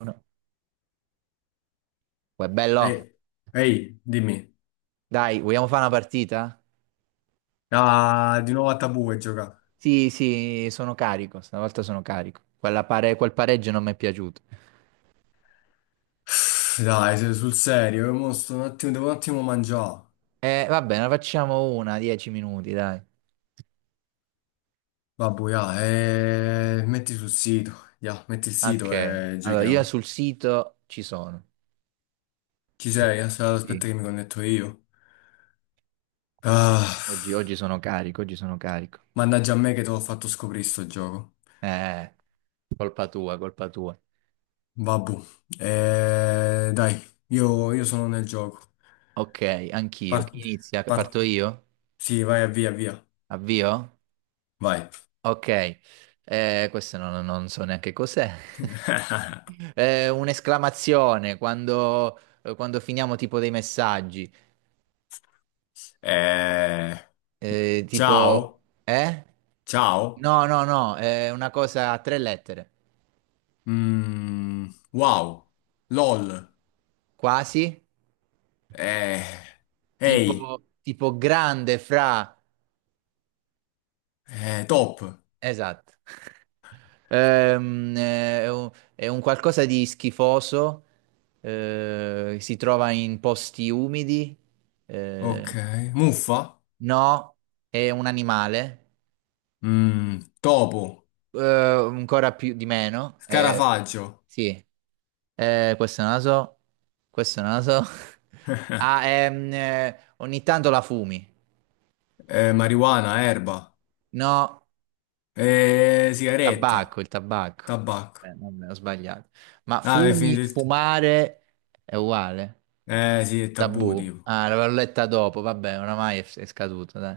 Uno. Uè, bello, Ehi, ehi, dimmi. dai, vogliamo fare una partita? Ah, di nuovo a tabù e gioca. Sì, sì, sono carico, stavolta sono carico. Quel pareggio non mi è piaciuto. Uff, dai, sul serio, io mo sto un attimo, devo un attimo mangiare. Va bene, facciamo 10 minuti, dai. Vabbè, ya, metti sul sito, ya, metti il sito Ok, e allora io giochiamo. sul sito ci sono. Ci sei? Aspetta, aspetta Sì, che mi connetto io. Ah, oggi, oggi sono carico, oggi sono carico. mannaggia a me che te l'ho fatto scoprire sto gioco. Eh, colpa tua, colpa tua. Vabbè, dai, io sono nel gioco. Ok, anch'io. Par- Chi inizia? par- Parto io? sì, vai, via, via. Avvio? Vai. Ok, questo non so neanche cos'è. Un'esclamazione quando, quando finiamo tipo dei messaggi, Eh, tipo, ciao. eh? Ciao. No, no, no, è una cosa a 3 lettere, Mm, wow. LOL. quasi, Eh, ehi. tipo grande fra? Top. Esatto. È un qualcosa di schifoso, si trova in posti umidi. eh, Ok. Muffa. No, è un animale, Topo. eh, ancora più di meno. Eh, Scarafaggio. sì. Questo è naso, questo è naso. Ah, ogni tanto la fumi. Marijuana, erba. No, Sigaretta. tabacco, il tabacco. Tabacco. Vabbè, ho sbagliato. Ma Ah, è fumi, finito il... fumare è uguale. Sì, è tabù, Tabù. tipo. Ah, l'avevo letta dopo, vabbè, oramai è scaduto, dai.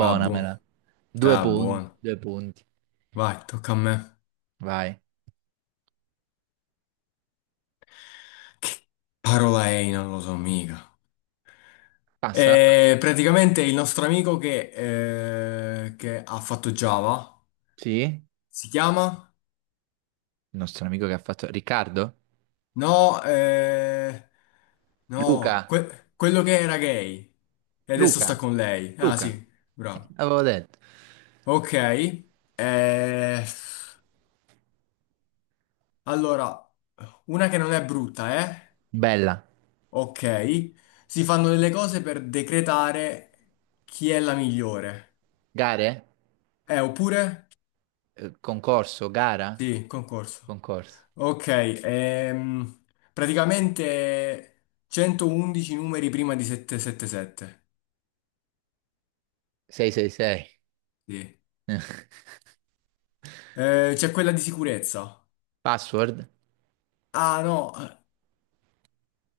Vabbè, Due da buono. punti, due punti. Vai, tocca a me. Vai. Che parola è? Non lo so mica. Passa, passa. E praticamente il nostro amico che ha fatto Java Sì? si chiama? Il nostro amico che ha fatto? Riccardo? No, no, Luca? quello che era gay e adesso sta Luca? con lei. Ah, Luca? sì, Eh, bravo. avevo detto. Ok, eh, allora, una che non è brutta, eh? Bella. Ok. Si fanno delle cose per decretare chi è la migliore. Gare? Oppure? Concorso? Gara? Sì, concorso. Concorso. Ok, praticamente 111 numeri prima di 777. 666. Sì. C'è quella di sicurezza. Password? Ah, no,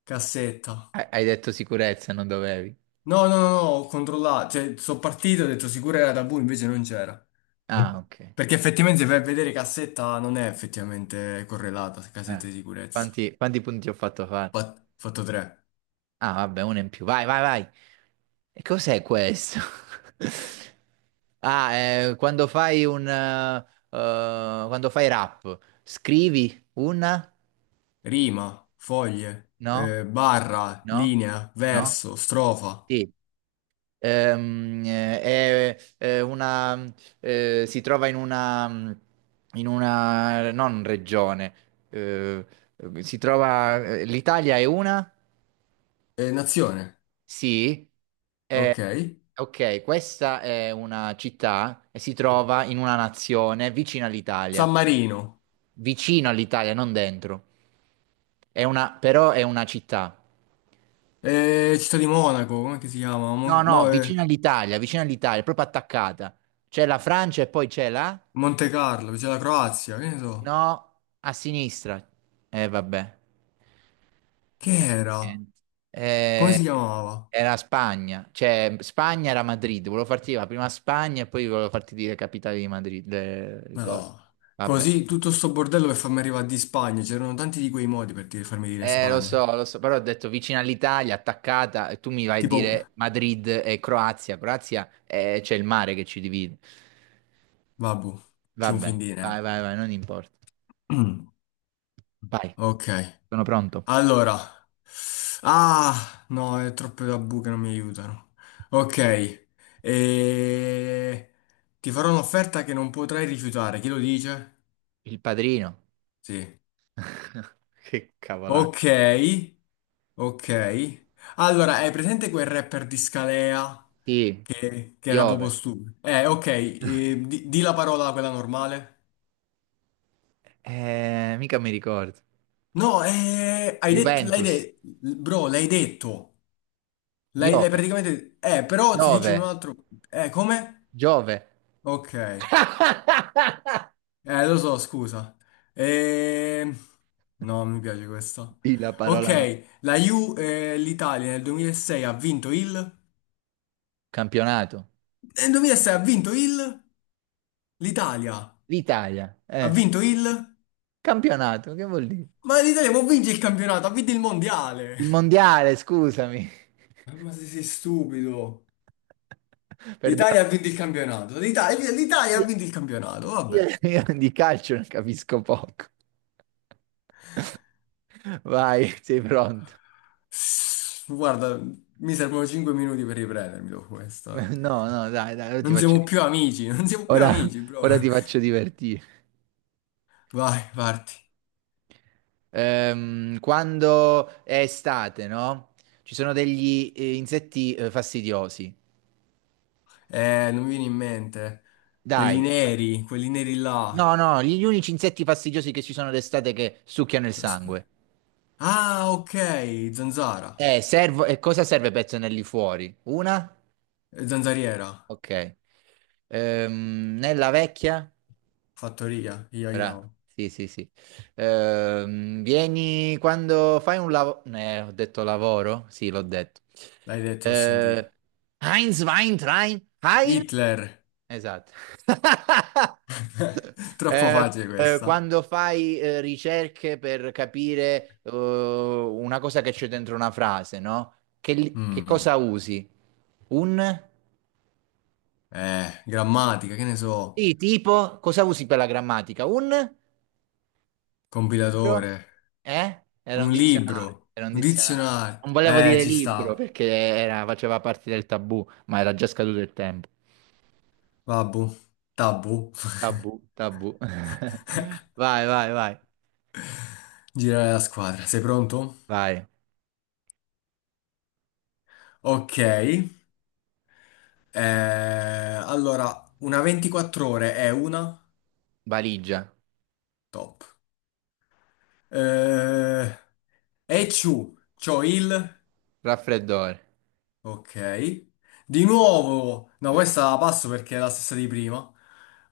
cassetta. Hai detto sicurezza, non dovevi. No, no, no, no, ho controllato. Cioè, sono partito, ho detto sicura era tabù, invece non c'era. Ah, ok. Perché effettivamente se vai a vedere cassetta non è effettivamente correlata, Eh. cassetta di sicurezza. Quanti punti ho fatto fare? Fatto 3. Ah, vabbè, uno in più. Vai, vai, vai. E cos'è questo? Ah, quando fai quando fai rap, scrivi una? Rima, foglie, No? Barra, No? linea, No? verso, strofa, Sì. È una, si trova in una, non regione. eh, si trova, l'Italia è una? Nazione. Sì. Eh, Ok. ok, questa è una città e si trova in una nazione vicina all'Italia. San Marino, Vicino all'Italia, non dentro. È una, però è una città. Città di Monaco, come che si chiama? No, Mon- no, no, vicino all'Italia, proprio attaccata. C'è la Francia e poi c'è la? Monte Carlo, c'è la Croazia, che ne so. No, a sinistra. Vabbè. Che Eh, era? niente. Come Eh, si chiamava? era Spagna. Cioè, Spagna era Madrid. Volevo farti dire la prima Spagna e poi volevo farti dire capitale di Madrid. Le Ma cose. no. Vabbè. Così tutto sto bordello per farmi arrivare di Spagna, c'erano tanti di quei modi per farmi dire Lo so, Spagna. lo so, però ho detto vicino all'Italia, attaccata, e tu mi vai a Tipo, dire Madrid e Croazia. Croazia, c'è il mare che ci divide. vabbù, ci un Vabbè, fin di vai, niente. vai, vai, non importa. Mm. Vai. Ok, Sono pronto. allora. Ah, no, è troppe tabù che non mi aiutano. Ok, e... ti farò un'offerta che non potrai rifiutare, chi lo dice? Il padrino. Sì. Che cavolata. Ok, ok. Allora, hai presente quel rapper di Scalea Sì. che era proprio Piove. stupido? Ok, di la parola quella normale. Mica mi ricordo. No, hai detto, l'hai Juventus. detto, bro, l'hai detto. L'hai Piove. praticamente... Però si dice in un Giove. altro... Come? Giove. Ok. Eh, lo so, scusa. Eh, No, non mi piace questo. Di la parola no. Ok, l'Italia nel 2006 ha vinto il... Campionato. Nel 2006 ha vinto il... L'Italia. L'Italia. Ha vinto il... Campionato, che vuol dire? Ma l'Italia può vincere il campionato, ha vinto il mondiale. Il mondiale, scusami. Ma se sei stupido. L'Italia Perdono. ha vinto il campionato. L'Italia ha Io, vinto il campionato, io- vabbè. io di calcio ne capisco poco. Vai, sei pronto? Guarda, mi servono 5 minuti per riprendermi dopo questo. No, no, dai, dai, ora ti Non faccio siamo più divertire. amici, non siamo più Ora, amici, bro. ora ti faccio divertire. Vai, parti. Quando è estate, no? Ci sono degli insetti fastidiosi. Non mi viene in mente. Dai. Quelli neri là. No, no, gli unici insetti fastidiosi che ci sono d'estate che succhiano il sangue. Ah, ok, zanzara. E cosa serve per tenerli fuori? Una? Zanzariera. Ok. Nella vecchia? Fattoria, io io. Sì, sì, sì. Vieni quando fai un lavoro. Ho detto lavoro? Sì, l'ho detto. L'hai detto, ho sentito. Eh, Heinz, Wein, Train, Heil? Hitler. Esatto. Troppo Eh, facile eh, questa. quando fai ricerche per capire una cosa che c'è dentro una frase, no? Che Mm. cosa usi? Un? Grammatica, che ne so. Sì, tipo, cosa usi per la grammatica? Un? Libro? Compilatore. Eh? Era un Un dizionario, libro. era un Un dizionario. dizionario. Non volevo Eh, dire ci libro sta. perché faceva parte del tabù, ma era già scaduto il tempo. Vabbù. Tabù. Tabù, tabù. Vai, vai, vai. Girare la squadra. Sei pronto? Vai. Ok. Allora, una 24 ore è una. Valigia, Top. Eh, e ciu. C'ho il. raffreddore, Ok. Di nuovo. No, questa la passo perché è la stessa di prima.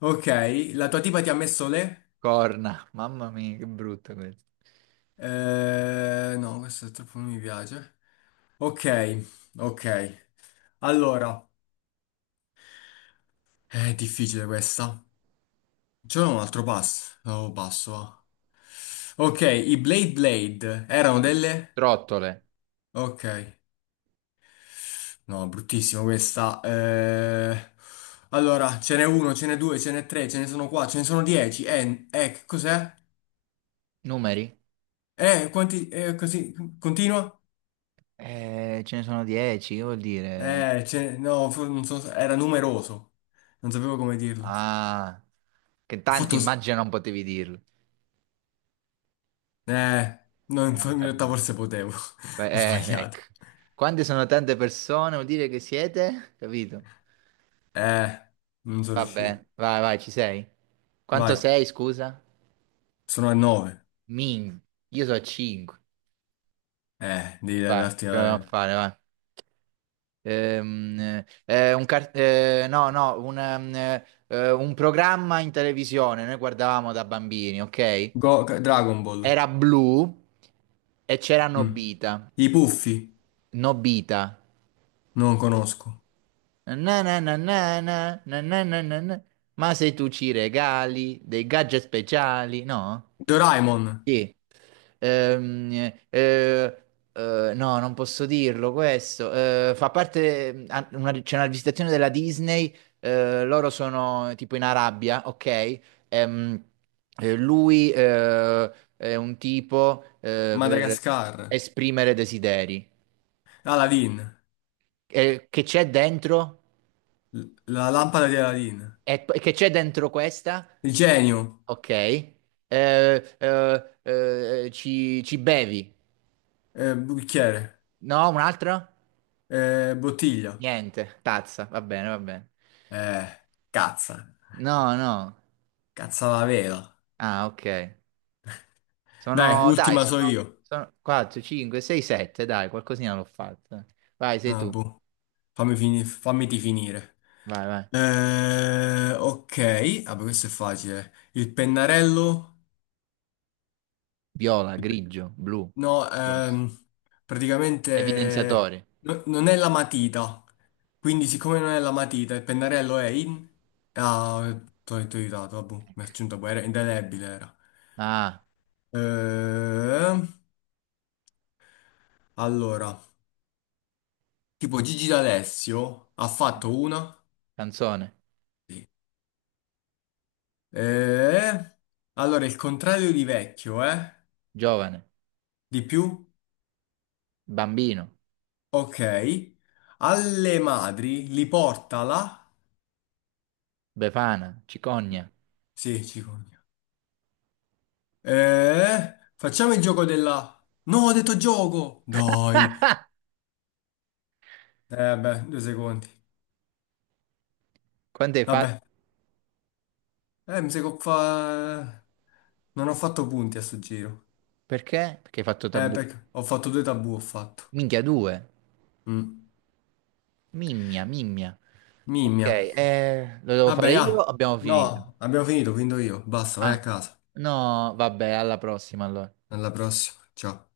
Ok, la tua tipa ti ha messo le? corna. Mamma mia, che brutto questo. No, questo troppo non mi piace. Ok, ok. Allora, è difficile questa. C'è un altro passo. Oh, passo, va. Ok, i Blade Blade erano Sì. delle? Trottole, Ok. No, bruttissimo questa. Allora, ce n'è uno, ce n'è due, ce n'è tre, ce ne sono qua, ce ne sono 10. Che cos'è? numeri? Quanti, così, continua? Ce ne sono 10, che vuol dire? No, non so, era numeroso. Non sapevo come dirlo. Ho Ah, che tanti fatto... immagino non potevi dirlo. Eh, no, Era un in realtà tabù. forse potevo. Beh, Ho sbagliato. ecco. Quante sono tante persone, vuol dire che siete? Capito? Eh, non sono riuscito. Vabbè, vai, vai, ci sei. Quanto Vai, sei, scusa? sono a 9. Min. Io so 5. Devi Vai, darti... proviamo a fare, vai. No, no, un programma in televisione, noi guardavamo da bambini, ok? Dragon Ball. Era blu e c'era Mm. Nobita. I Puffi, Nobita. non conosco. Na na na na na, na na na na na. Ma se tu ci regali dei gadget speciali, no? Doraemon, Sì. Ehm, eh, no, non posso dirlo questo. Fa parte, ah, c'è una visitazione della Disney, loro sono tipo in Arabia, ok? Ehm, lui è un tipo per Madagascar. esprimere desideri. Aladdin, Che c'è dentro? la lampada di Aladdin. Che c'è dentro questa? Il genio, Ok. Ci bevi? Bicchiere. No, un altro? Bottiglia. Niente, tazza, va bene, va bene. Eh, cazza. No, no. Cazza la vela. Ah, ok. Dai, Sono, dai, ultima so io. sono 4, 5, 6, 7, dai, qualcosina l'ho fatta. Vai, sei Ah, tu. boh. Fammiti finire. Vai, vai. Ok. Vabbè, questo è facile. Il pennarello. Viola, il pe- grigio, blu. No, praticamente Evidenziatore. Non è la matita. Quindi, siccome non è la matita, il pennarello è in. Ah, ti ho aiutato. Vabbè, mi ha aggiunto poi. Era indelebile. Era. Ah, Eh, allora. Tipo Gigi D'Alessio ha fatto una. canzone. Sì. Eh, allora, il contrario di vecchio, eh? Giovane. Di più? Bambino. Ok. Alle madri li porta la... Befana. Cicogna. Sì, cicogna. Facciamo il gioco della... No, ho detto gioco! Dai. Beh, 2 secondi. Quante hai fatto? Vabbè. Mi sa che non ho fatto punti a sto giro. Perché? Perché hai fatto Eh, tabù. perché ho fatto due tabù, ho fatto. Minchia, due. Mm. Mimmia, mimmia. Ok, Mimmia. Lo devo fare Vabbè, io? ah, Abbiamo finito. no, abbiamo finito, quindi io. Basta, vai a Ah, casa. no, vabbè, alla prossima allora. Alla prossima. Ciao.